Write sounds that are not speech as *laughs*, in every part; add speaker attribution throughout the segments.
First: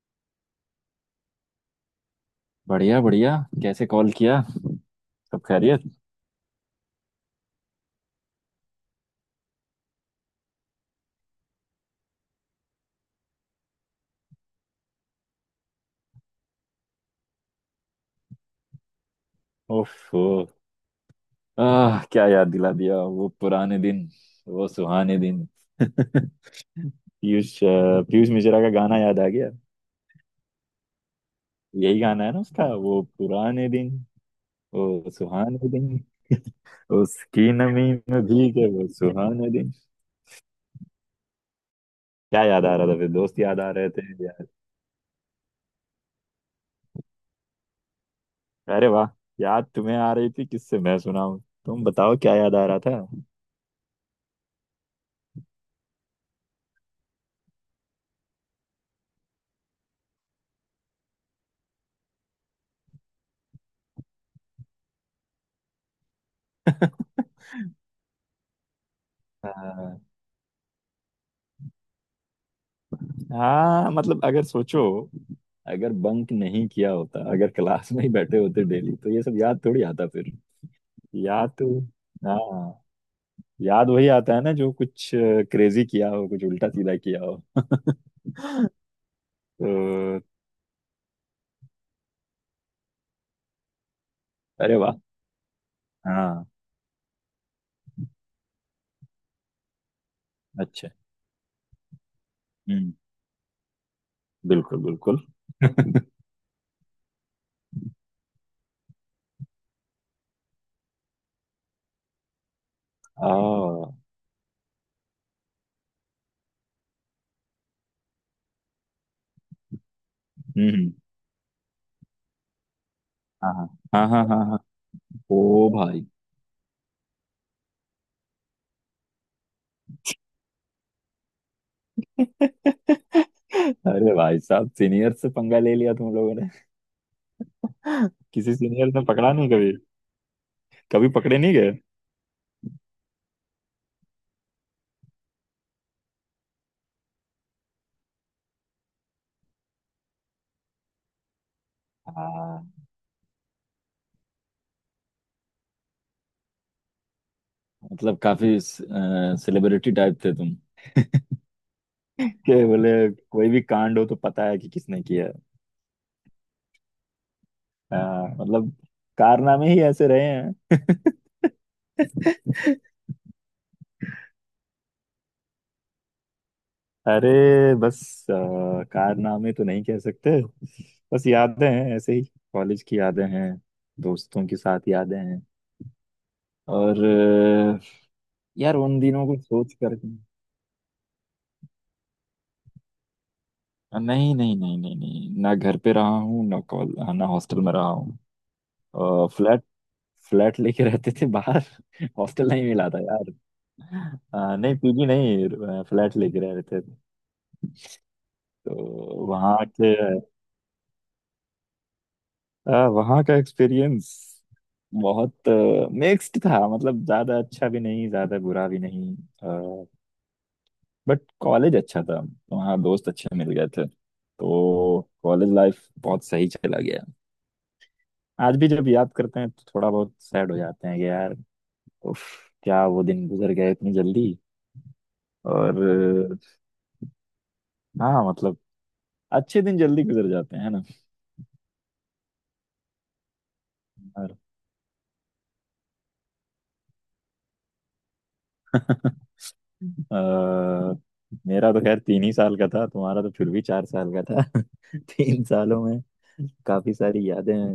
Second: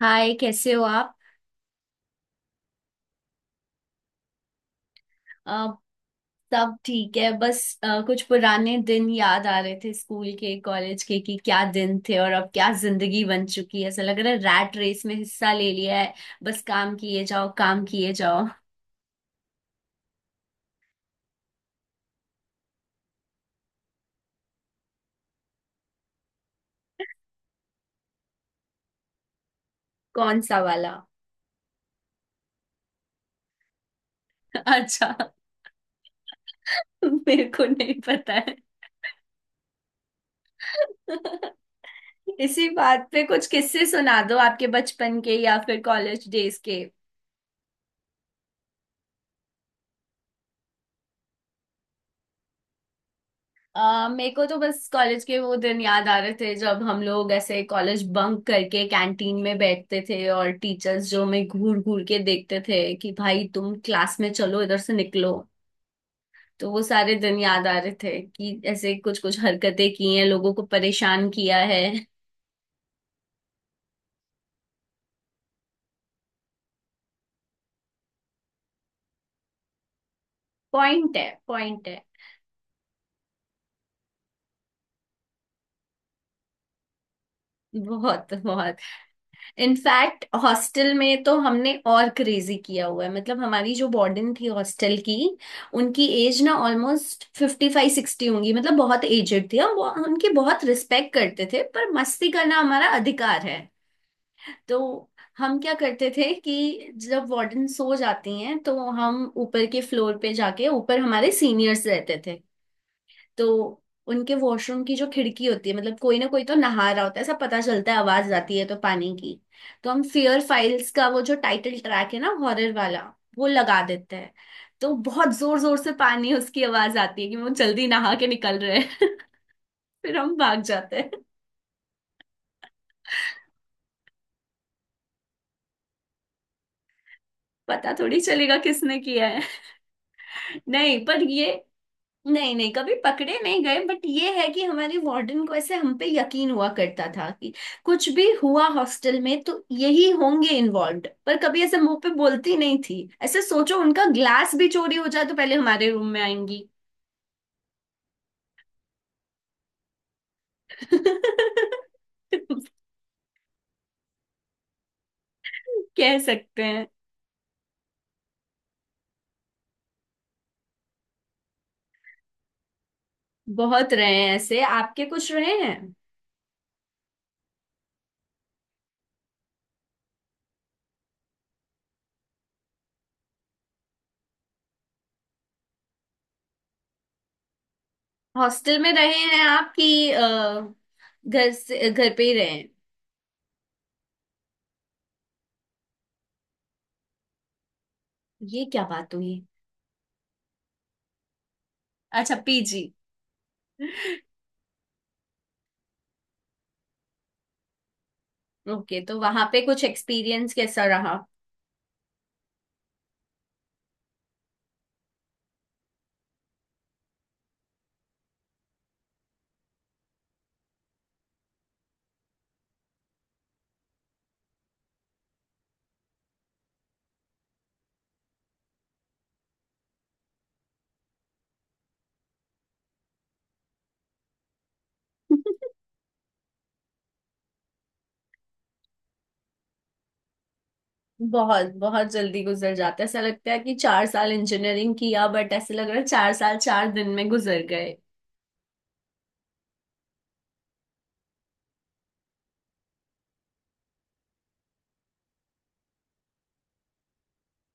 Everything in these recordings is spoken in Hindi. Speaker 1: हाय, कैसे हो आप?
Speaker 2: बढ़िया बढ़िया। कैसे कॉल किया। सब
Speaker 1: अ,
Speaker 2: खैरियत।
Speaker 1: सब ठीक है, बस कुछ पुराने दिन याद आ रहे थे, स्कूल के, कॉलेज के, कि क्या दिन थे और अब क्या जिंदगी बन चुकी है, ऐसा लग रहा है। रैट रेस में हिस्सा ले लिया है। बस काम किए जाओ, काम किए जाओ।
Speaker 2: ओफो। आह क्या याद दिला दिया वो पुराने दिन। वो सुहाने दिन। *laughs* पीयूष मिश्रा का गाना याद आ गया।
Speaker 1: कौन सा वाला?
Speaker 2: यही गाना है ना उसका वो पुराने दिन।
Speaker 1: *laughs*
Speaker 2: वो
Speaker 1: अच्छा।
Speaker 2: सुहाने दिन।
Speaker 1: मेरे
Speaker 2: उसकी
Speaker 1: को
Speaker 2: नमी
Speaker 1: नहीं
Speaker 2: में
Speaker 1: पता है।
Speaker 2: भीगे वो सुहाने दिन। क्या याद
Speaker 1: इसी
Speaker 2: आ रहा था।
Speaker 1: बात
Speaker 2: फिर
Speaker 1: पे
Speaker 2: दोस्त
Speaker 1: कुछ
Speaker 2: याद आ
Speaker 1: किस्से
Speaker 2: रहे थे
Speaker 1: सुना दो,
Speaker 2: यार।
Speaker 1: आपके बचपन के या फिर कॉलेज डेज के।
Speaker 2: अरे वाह। याद तुम्हें आ रही थी। किससे मैं सुनाऊं। तुम बताओ क्या याद आ रहा
Speaker 1: मेरे को तो बस कॉलेज के वो दिन याद आ रहे थे जब हम लोग ऐसे कॉलेज बंक करके कैंटीन में बैठते थे, और टीचर्स जो हमें घूर घूर के देखते थे कि भाई तुम क्लास में चलो, इधर से निकलो। तो वो सारे दिन याद आ रहे थे कि ऐसे कुछ कुछ हरकतें
Speaker 2: था।
Speaker 1: की हैं, लोगों को परेशान किया है।
Speaker 2: हाँ मतलब अगर सोचो। अगर बंक नहीं किया होता अगर क्लास में ही बैठे होते डेली तो ये सब याद थोड़ी आता फिर।
Speaker 1: पॉइंट है,
Speaker 2: याद तो।
Speaker 1: पॉइंट है।
Speaker 2: हाँ। याद वही आता है ना जो कुछ क्रेजी किया हो कुछ उल्टा सीधा किया हो। *laughs*
Speaker 1: बहुत बहुत।
Speaker 2: तो।
Speaker 1: इनफैक्ट हॉस्टल में तो हमने और क्रेजी किया हुआ है, मतलब हमारी जो वार्डन थी
Speaker 2: अरे वाह।
Speaker 1: हॉस्टल की, उनकी एज
Speaker 2: हाँ।
Speaker 1: ना ऑलमोस्ट 55 60 होंगी, मतलब बहुत एजेड थी। हम उनकी बहुत
Speaker 2: अच्छा।
Speaker 1: रिस्पेक्ट करते थे, पर मस्ती करना हमारा
Speaker 2: हम्म।
Speaker 1: अधिकार है। तो
Speaker 2: बिल्कुल बिल्कुल।
Speaker 1: हम क्या करते थे कि जब वार्डन सो जाती हैं तो हम ऊपर के फ्लोर पे जाके, ऊपर हमारे सीनियर्स रहते थे।
Speaker 2: आ
Speaker 1: तो
Speaker 2: हम्म।
Speaker 1: उनके वॉशरूम की जो खिड़की होती है, मतलब कोई ना कोई तो नहा रहा होता है, ऐसा पता चलता है, आवाज आती है तो, पानी की। तो हम फियर फाइल्स
Speaker 2: हम्म।
Speaker 1: का वो जो टाइटल ट्रैक है ना, हॉरर वाला, वो
Speaker 2: हाँ, हाँ,
Speaker 1: लगा
Speaker 2: हाँ,
Speaker 1: देते
Speaker 2: हाँ,
Speaker 1: हैं।
Speaker 2: हाँ, हाँ।
Speaker 1: तो बहुत जोर
Speaker 2: ओ
Speaker 1: जोर से
Speaker 2: भाई।
Speaker 1: पानी, उसकी आवाज आती है कि वो जल्दी नहा के निकल रहे हैं। *laughs* फिर हम भाग जाते हैं।
Speaker 2: अरे भाई साहब सीनियर से पंगा ले लिया तुम लोगों ने।
Speaker 1: पता
Speaker 2: *laughs*
Speaker 1: थोड़ी
Speaker 2: किसी
Speaker 1: चलेगा
Speaker 2: सीनियर
Speaker 1: किसने
Speaker 2: ने
Speaker 1: किया
Speaker 2: पकड़ा
Speaker 1: है।
Speaker 2: नहीं कभी।
Speaker 1: *laughs* नहीं,
Speaker 2: कभी
Speaker 1: पर
Speaker 2: पकड़े
Speaker 1: ये।
Speaker 2: नहीं गए।
Speaker 1: नहीं नहीं, कभी पकड़े नहीं गए, बट ये है कि हमारे वार्डन को ऐसे हम पे यकीन हुआ करता था कि कुछ भी हुआ हॉस्टल में तो यही होंगे इन्वॉल्व्ड, पर कभी ऐसे मुंह पे बोलती
Speaker 2: हाँ
Speaker 1: नहीं थी। ऐसे सोचो, उनका ग्लास भी चोरी हो जाए तो पहले हमारे रूम में आएंगी।
Speaker 2: मतलब काफी सेलिब्रिटी टाइप थे तुम
Speaker 1: *laughs*
Speaker 2: के बोले। कोई भी कांड हो तो पता है कि किसने किया है।
Speaker 1: कह सकते हैं।
Speaker 2: हाँ, मतलब कारनामे ही ऐसे रहे हैं।
Speaker 1: बहुत रहे हैं, ऐसे आपके कुछ रहे हैं?
Speaker 2: अरे बस अ, कारनामे तो नहीं कह सकते। बस यादें हैं ऐसे ही। कॉलेज की यादें हैं। दोस्तों के साथ यादें हैं। और यार
Speaker 1: हॉस्टल में
Speaker 2: उन
Speaker 1: रहे
Speaker 2: दिनों को
Speaker 1: हैं आप
Speaker 2: सोच कर।
Speaker 1: कि घर से घर पे ही रहे हैं?
Speaker 2: नहीं, नहीं, नहीं, नहीं, नहीं, ना घर पे रहा हूँ ना कॉल ना हॉस्टल में रहा
Speaker 1: ये क्या बात
Speaker 2: हूँ।
Speaker 1: हुई?
Speaker 2: फ्लैट। फ्लैट लेके रहते थे बाहर। *laughs*
Speaker 1: अच्छा,
Speaker 2: हॉस्टल नहीं
Speaker 1: पीजी?
Speaker 2: मिला था यार। नहीं पीजी नहीं फ्लैट लेके रह रहे थे।
Speaker 1: ओके, तो
Speaker 2: तो
Speaker 1: वहां पे
Speaker 2: वहाँ
Speaker 1: कुछ
Speaker 2: के।
Speaker 1: एक्सपीरियंस कैसा रहा?
Speaker 2: वहाँ का एक्सपीरियंस बहुत मिक्स्ड था मतलब ज्यादा अच्छा भी नहीं ज्यादा बुरा भी नहीं। बट कॉलेज अच्छा था। वहाँ दोस्त अच्छे मिल गए थे। तो कॉलेज लाइफ बहुत सही चला गया। आज भी जब याद करते हैं तो थोड़ा बहुत सैड हो जाते हैं कि यार उफ, क्या वो दिन गुजर गए इतनी जल्दी। और अ, हाँ मतलब अच्छे दिन जल्दी गुजर जाते हैं है
Speaker 1: बहुत बहुत जल्दी गुजर जाता है, ऐसा लगता है कि चार
Speaker 2: ना।
Speaker 1: साल इंजीनियरिंग किया, बट ऐसे लग रहा है 4 साल 4 दिन में गुजर गए।
Speaker 2: अ, मेरा तो खैर तीन ही साल का था तुम्हारा तो फिर भी चार साल का था। *laughs* तीन सालों में काफी सारी यादें हैं।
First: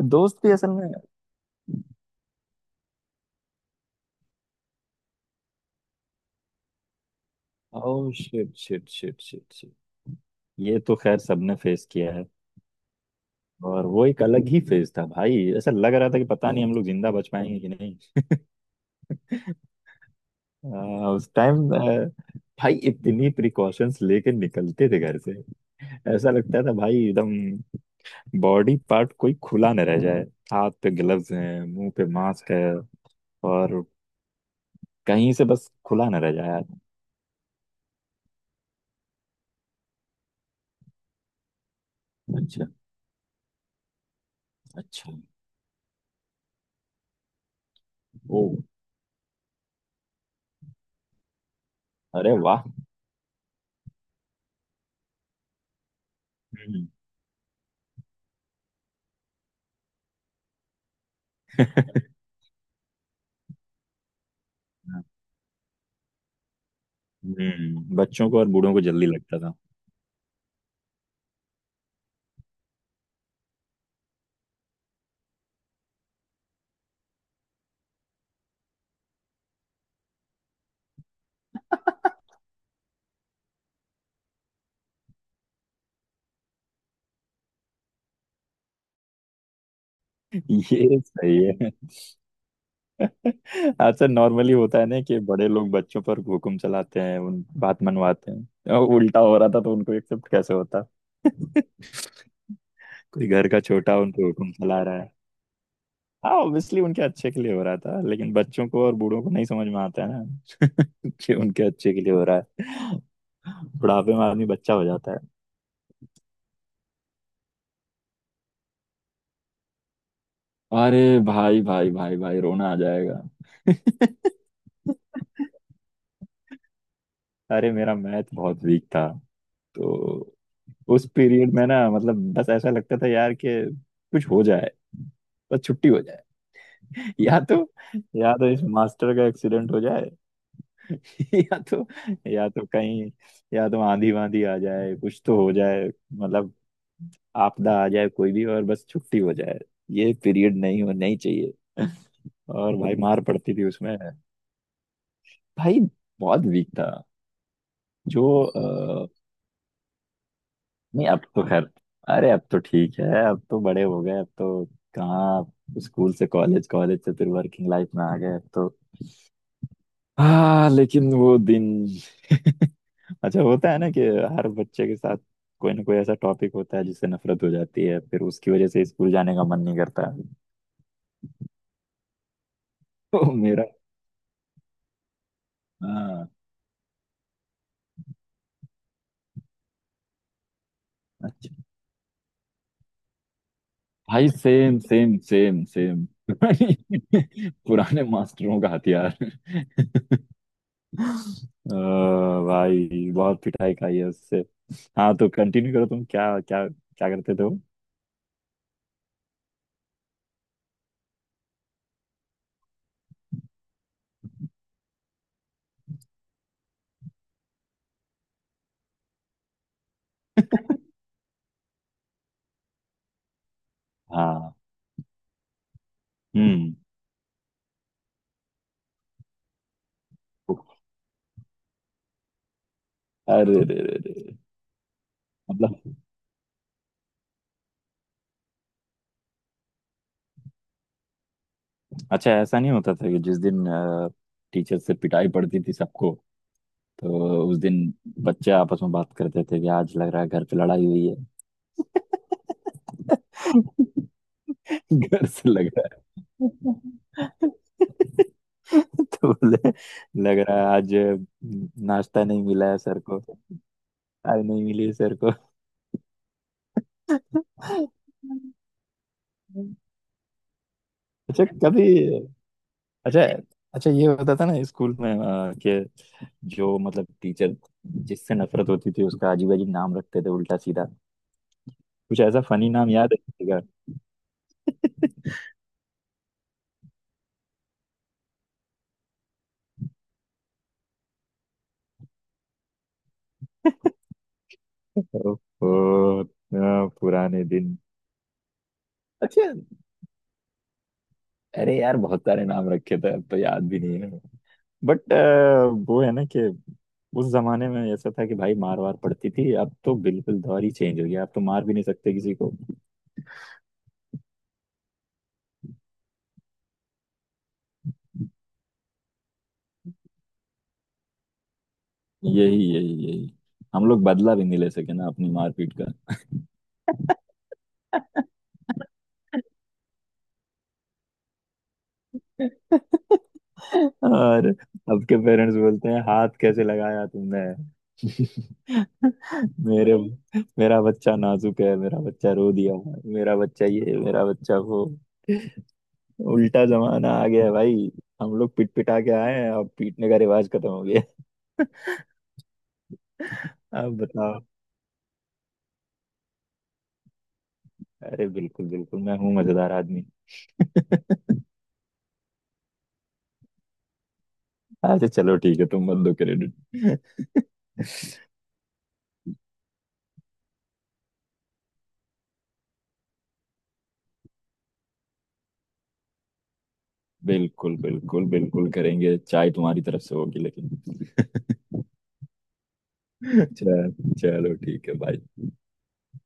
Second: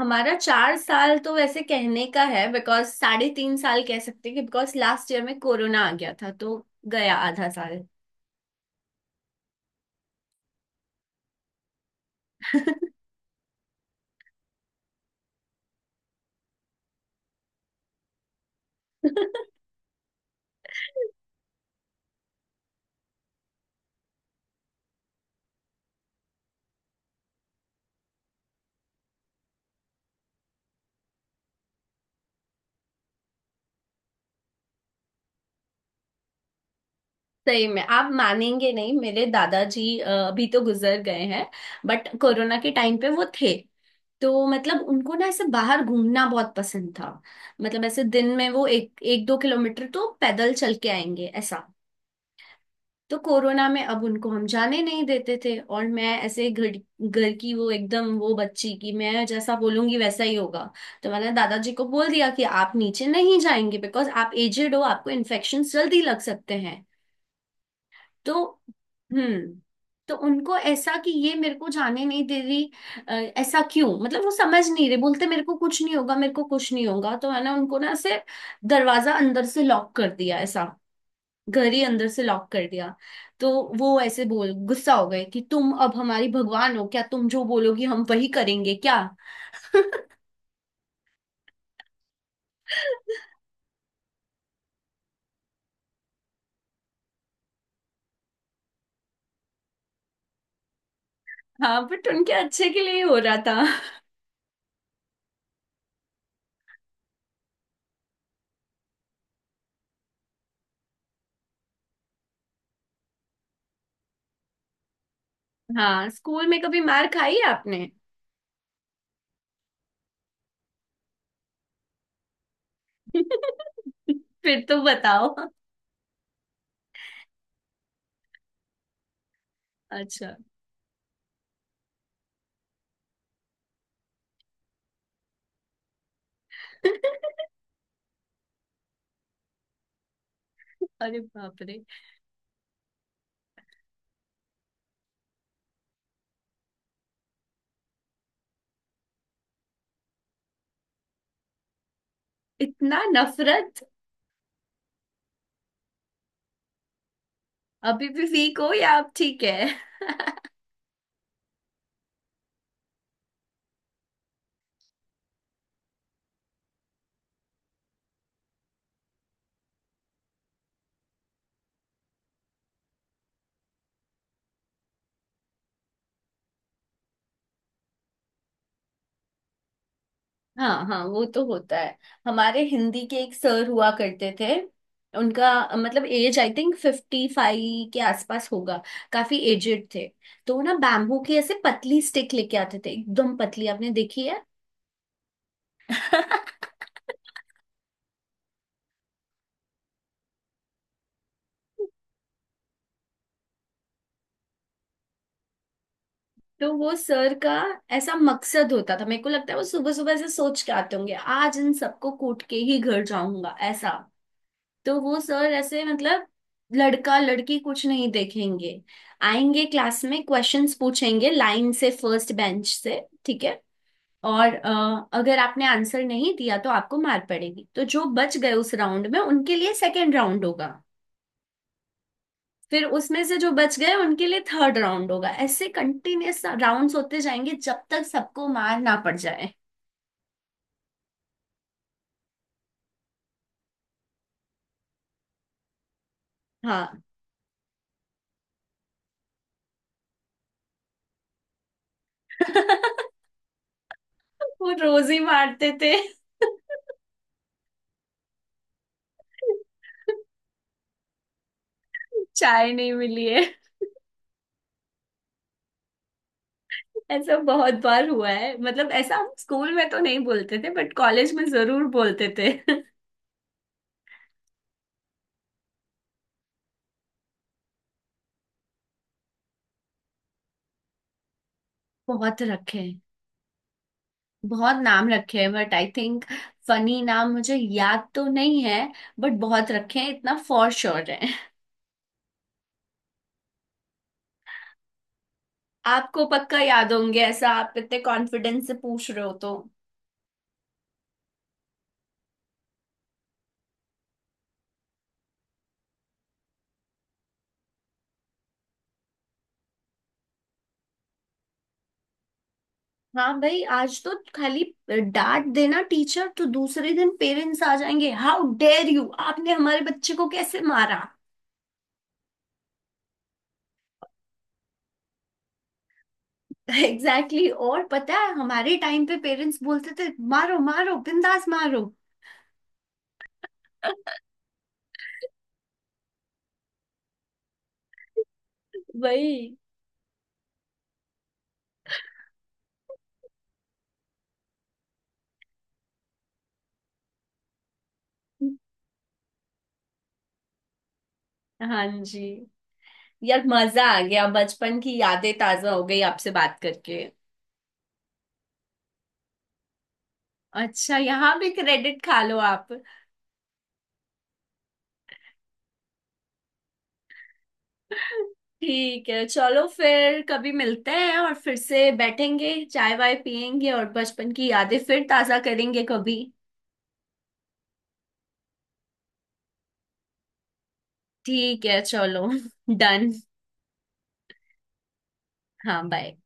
Speaker 1: हमारा
Speaker 2: दोस्त भी असल
Speaker 1: चार
Speaker 2: में।
Speaker 1: साल तो वैसे कहने का है बिकॉज 3.5 साल कह सकते हैं, कि बिकॉज लास्ट ईयर में कोरोना आ गया था, तो गया आधा साल।
Speaker 2: Oh, shit, shit, shit, shit, shit. ये तो खैर सबने फेस किया है। और वो एक अलग ही फेज था भाई ऐसा लग रहा था कि पता नहीं हम लोग जिंदा बच पाएंगे कि नहीं। *laughs*
Speaker 1: *laughs*
Speaker 2: उस टाइम भाई इतनी प्रिकॉशंस लेके निकलते थे घर से। ऐसा लगता था भाई एकदम बॉडी पार्ट कोई खुला न रह जाए। हाथ पे ग्लव्स हैं मुंह पे मास्क है। और कहीं से बस खुला ना रह जाए यार।
Speaker 1: सही में आप मानेंगे नहीं, मेरे दादाजी अभी तो गुजर गए हैं, बट कोरोना
Speaker 2: अच्छा।
Speaker 1: के टाइम पे वो थे। तो मतलब
Speaker 2: अच्छा।
Speaker 1: उनको ना ऐसे बाहर घूमना बहुत पसंद था, मतलब ऐसे दिन
Speaker 2: ओ।
Speaker 1: में वो 1-2 किलोमीटर तो पैदल चल के आएंगे ऐसा।
Speaker 2: अरे वाह।
Speaker 1: तो कोरोना में अब उनको हम जाने नहीं देते थे, और मैं ऐसे घर,
Speaker 2: हम्म।
Speaker 1: घर की वो एकदम, वो बच्ची की मैं जैसा बोलूंगी वैसा ही होगा। तो मैंने दादाजी को बोल दिया कि आप नीचे नहीं जाएंगे, बिकॉज आप एजेड हो, आपको इन्फेक्शन जल्दी लग सकते हैं।
Speaker 2: बच्चों
Speaker 1: तो
Speaker 2: को और बूढ़ों को जल्दी लगता था।
Speaker 1: हम्म। तो उनको ऐसा कि ये मेरे को जाने नहीं दे रही, ऐसा क्यों, मतलब वो समझ नहीं रहे, बोलते मेरे को कुछ नहीं होगा, मेरे को कुछ नहीं होगा, तो मैंने उनको ना ऐसे दरवाजा अंदर से लॉक कर दिया ऐसा, घर ही अंदर से लॉक कर दिया। तो वो ऐसे बोल गुस्सा हो गए कि तुम अब हमारी भगवान हो क्या, तुम जो बोलोगी हम वही करेंगे क्या?
Speaker 2: ये सही है।
Speaker 1: *laughs*
Speaker 2: अच्छा नॉर्मली होता है ना कि बड़े लोग बच्चों पर हुक्म चलाते हैं उन बात मनवाते हैं और उल्टा हो रहा था तो उनको एक्सेप्ट कैसे होता।
Speaker 1: हाँ, बट उनके अच्छे के लिए ही हो
Speaker 2: कोई
Speaker 1: रहा
Speaker 2: घर का
Speaker 1: था।
Speaker 2: छोटा उनको हुक्म चला रहा है। हाँ ऑब्वियसली उनके अच्छे के लिए हो रहा था लेकिन बच्चों को और बूढ़ों को नहीं समझ में आता है ना कि उनके अच्छे के लिए हो रहा है। बुढ़ापे में आदमी बच्चा हो जाता है।
Speaker 1: हाँ, स्कूल में कभी मार खाई है आपने?
Speaker 2: अरे भाई, भाई, भाई, भाई, रोना आ जाएगा।
Speaker 1: *laughs* फिर तो बताओ।
Speaker 2: *laughs* अरे मेरा मैथ बहुत वीक था। तो
Speaker 1: अच्छा।
Speaker 2: उस पीरियड में ना मतलब बस ऐसा लगता था यार कि कुछ हो जाए बस छुट्टी हो जाए। *laughs*
Speaker 1: *laughs*
Speaker 2: या तो या तो इस मास्टर का एक्सीडेंट हो जाए।
Speaker 1: अरे
Speaker 2: *laughs* या
Speaker 1: बाप रे।
Speaker 2: तो या तो कहीं या तो आंधी वांधी आ जाए कुछ तो हो जाए मतलब। आपदा आ जाए कोई भी और बस छुट्टी हो जाए। ये पीरियड नहीं हो नहीं चाहिए। और भाई
Speaker 1: इतना
Speaker 2: मार पड़ती थी
Speaker 1: नफरत?
Speaker 2: उसमें। भाई बहुत वीक था।
Speaker 1: अभी भी
Speaker 2: जो
Speaker 1: वीक
Speaker 2: अ,
Speaker 1: हो या आप ठीक है?
Speaker 2: नहीं अब तो खैर। अरे अब तो ठीक है अब तो बड़े हो गए अब तो कहाँ स्कूल से कॉलेज कॉलेज से फिर वर्किंग लाइफ में आ गए अब तो। हाँ लेकिन वो दिन। *laughs* अच्छा होता है ना कि हर बच्चे के साथ कोई ना कोई ऐसा टॉपिक होता है जिससे नफरत हो जाती है फिर उसकी वजह से स्कूल जाने का मन नहीं करता है।
Speaker 1: हाँ हाँ, वो तो होता है। हमारे हिंदी के
Speaker 2: तो
Speaker 1: एक
Speaker 2: मेरा।
Speaker 1: सर हुआ करते थे। उनका मतलब
Speaker 2: हाँ।
Speaker 1: एज आई थिंक 55 के आसपास होगा। काफी एजेड थे। तो वो ना बैम्बू की ऐसे
Speaker 2: अच्छा।
Speaker 1: पतली स्टिक लेके आते थे, एकदम पतली, आपने देखी
Speaker 2: भाई
Speaker 1: है?
Speaker 2: Same, same, same, same.
Speaker 1: *laughs*
Speaker 2: *laughs* पुराने मास्टरों का हथियार। अ, भाई बहुत पिटाई खाई है उससे। हाँ तो कंटिन्यू करो तुम क्या क्या
Speaker 1: तो वो
Speaker 2: क्या
Speaker 1: सर
Speaker 2: करते थे
Speaker 1: का
Speaker 2: वो।
Speaker 1: ऐसा मकसद होता था, मेरे को लगता है वो सुबह सुबह ऐसे सोच के आते होंगे, आज इन सबको कूट के ही घर जाऊंगा ऐसा। तो वो सर ऐसे मतलब लड़का लड़की कुछ नहीं देखेंगे, आएंगे क्लास में, क्वेश्चंस पूछेंगे लाइन से, फर्स्ट बेंच से। ठीक है। और
Speaker 2: हाँ।
Speaker 1: अगर आपने आंसर नहीं दिया तो
Speaker 2: हम्म।
Speaker 1: आपको मार पड़ेगी, तो जो बच गए उस राउंड में उनके लिए सेकेंड राउंड होगा। फिर उसमें से जो
Speaker 2: अरे रे
Speaker 1: बच गए
Speaker 2: रे रे।
Speaker 1: उनके लिए थर्ड राउंड होगा, ऐसे
Speaker 2: मतलब
Speaker 1: कंटिन्यूअस राउंड्स होते जाएंगे जब तक सबको मार ना पड़ जाए।
Speaker 2: अच्छा ऐसा नहीं होता था कि जिस दिन टीचर से पिटाई पड़ती थी सबको
Speaker 1: हाँ।
Speaker 2: तो उस दिन बच्चे आपस में बात करते थे कि आज लग रहा है घर पे लड़ाई हुई है।
Speaker 1: *laughs*
Speaker 2: *laughs*
Speaker 1: वो रोज ही
Speaker 2: घर से लग
Speaker 1: मारते थे।
Speaker 2: रहा है। *laughs* तो बोले
Speaker 1: *laughs*
Speaker 2: लग रहा है आज नाश्ता नहीं मिला
Speaker 1: चाय
Speaker 2: है
Speaker 1: नहीं
Speaker 2: सर को।
Speaker 1: मिली है।
Speaker 2: आज नहीं मिली है सर को।
Speaker 1: ऐसा बहुत
Speaker 2: अच्छा।
Speaker 1: बार हुआ है मतलब, ऐसा हम स्कूल में तो नहीं बोलते थे, बट कॉलेज में
Speaker 2: कभी।
Speaker 1: जरूर बोलते थे। *laughs*
Speaker 2: अच्छा। अच्छा ये होता था ना स्कूल में कि जो मतलब टीचर जिससे नफरत होती थी उसका अजीब अजीब नाम रखते थे उल्टा सीधा। कुछ ऐसा
Speaker 1: बहुत
Speaker 2: फनी
Speaker 1: रखे
Speaker 2: नाम
Speaker 1: हैं।
Speaker 2: याद है किसी का?
Speaker 1: बहुत नाम रखे हैं, बट आई थिंक फनी नाम मुझे याद तो नहीं है। बट बहुत रखे हैं, इतना फॉर श्योर है।
Speaker 2: ओहो।
Speaker 1: आपको पक्का याद होंगे,
Speaker 2: पुराने
Speaker 1: ऐसा आप
Speaker 2: दिन।
Speaker 1: इतने कॉन्फिडेंस से पूछ रहे हो
Speaker 2: अच्छा।
Speaker 1: तो।
Speaker 2: अरे यार बहुत सारे नाम रखे थे अब तो याद भी नहीं है। बट वो है ना कि उस जमाने में ऐसा था कि भाई मार वार पड़ती थी अब तो बिल्कुल दौर ही चेंज हो गया अब तो मार भी नहीं सकते किसी को।
Speaker 1: हाँ भाई, आज तो खाली डांट देना टीचर, तो दूसरे दिन पेरेंट्स आ जाएंगे, हाउ डेयर यू, आपने हमारे बच्चे को कैसे मारा।
Speaker 2: यही, यही, यही। हम लोग बदला भी नहीं ले सके ना अपनी मारपीट का।
Speaker 1: Exactly, exactly। और पता है, हमारे टाइम पे पेरेंट्स बोलते थे, मारो, मारो बिंदास मारो।
Speaker 2: और अब के पेरेंट्स बोलते हैं हाथ कैसे लगाया तुमने। *laughs*
Speaker 1: वही।
Speaker 2: मेरे मेरा बच्चा नाजुक है मेरा बच्चा रो दिया। मेरा बच्चा ये मेरा बच्चा वो। उल्टा जमाना आ गया है भाई। हम लोग पिट पिटा के आए हैं अब पीटने का रिवाज खत्म हो गया।
Speaker 1: हाँ जी। यार
Speaker 2: *laughs*
Speaker 1: मजा
Speaker 2: अब
Speaker 1: आ गया,
Speaker 2: बताओ।
Speaker 1: बचपन की यादें ताजा हो गई आपसे बात करके।
Speaker 2: अरे बिल्कुल बिल्कुल मैं हूँ मजेदार आदमी।
Speaker 1: अच्छा, यहाँ
Speaker 2: *laughs*
Speaker 1: भी क्रेडिट खा लो आप।
Speaker 2: अच्छा चलो ठीक है तुम मत दो क्रेडिट। *laughs*
Speaker 1: ठीक है चलो, फिर कभी मिलते हैं और फिर से बैठेंगे, चाय वाय पियेंगे और बचपन की यादें फिर ताजा करेंगे कभी।
Speaker 2: बिल्कुल, बिल्कुल, बिल्कुल, करेंगे चाय तुम्हारी तरफ से होगी
Speaker 1: ठीक है
Speaker 2: लेकिन। *laughs*
Speaker 1: चलो, *laughs* डन।
Speaker 2: चल चलो ठीक है भाई।
Speaker 1: हाँ, बाय।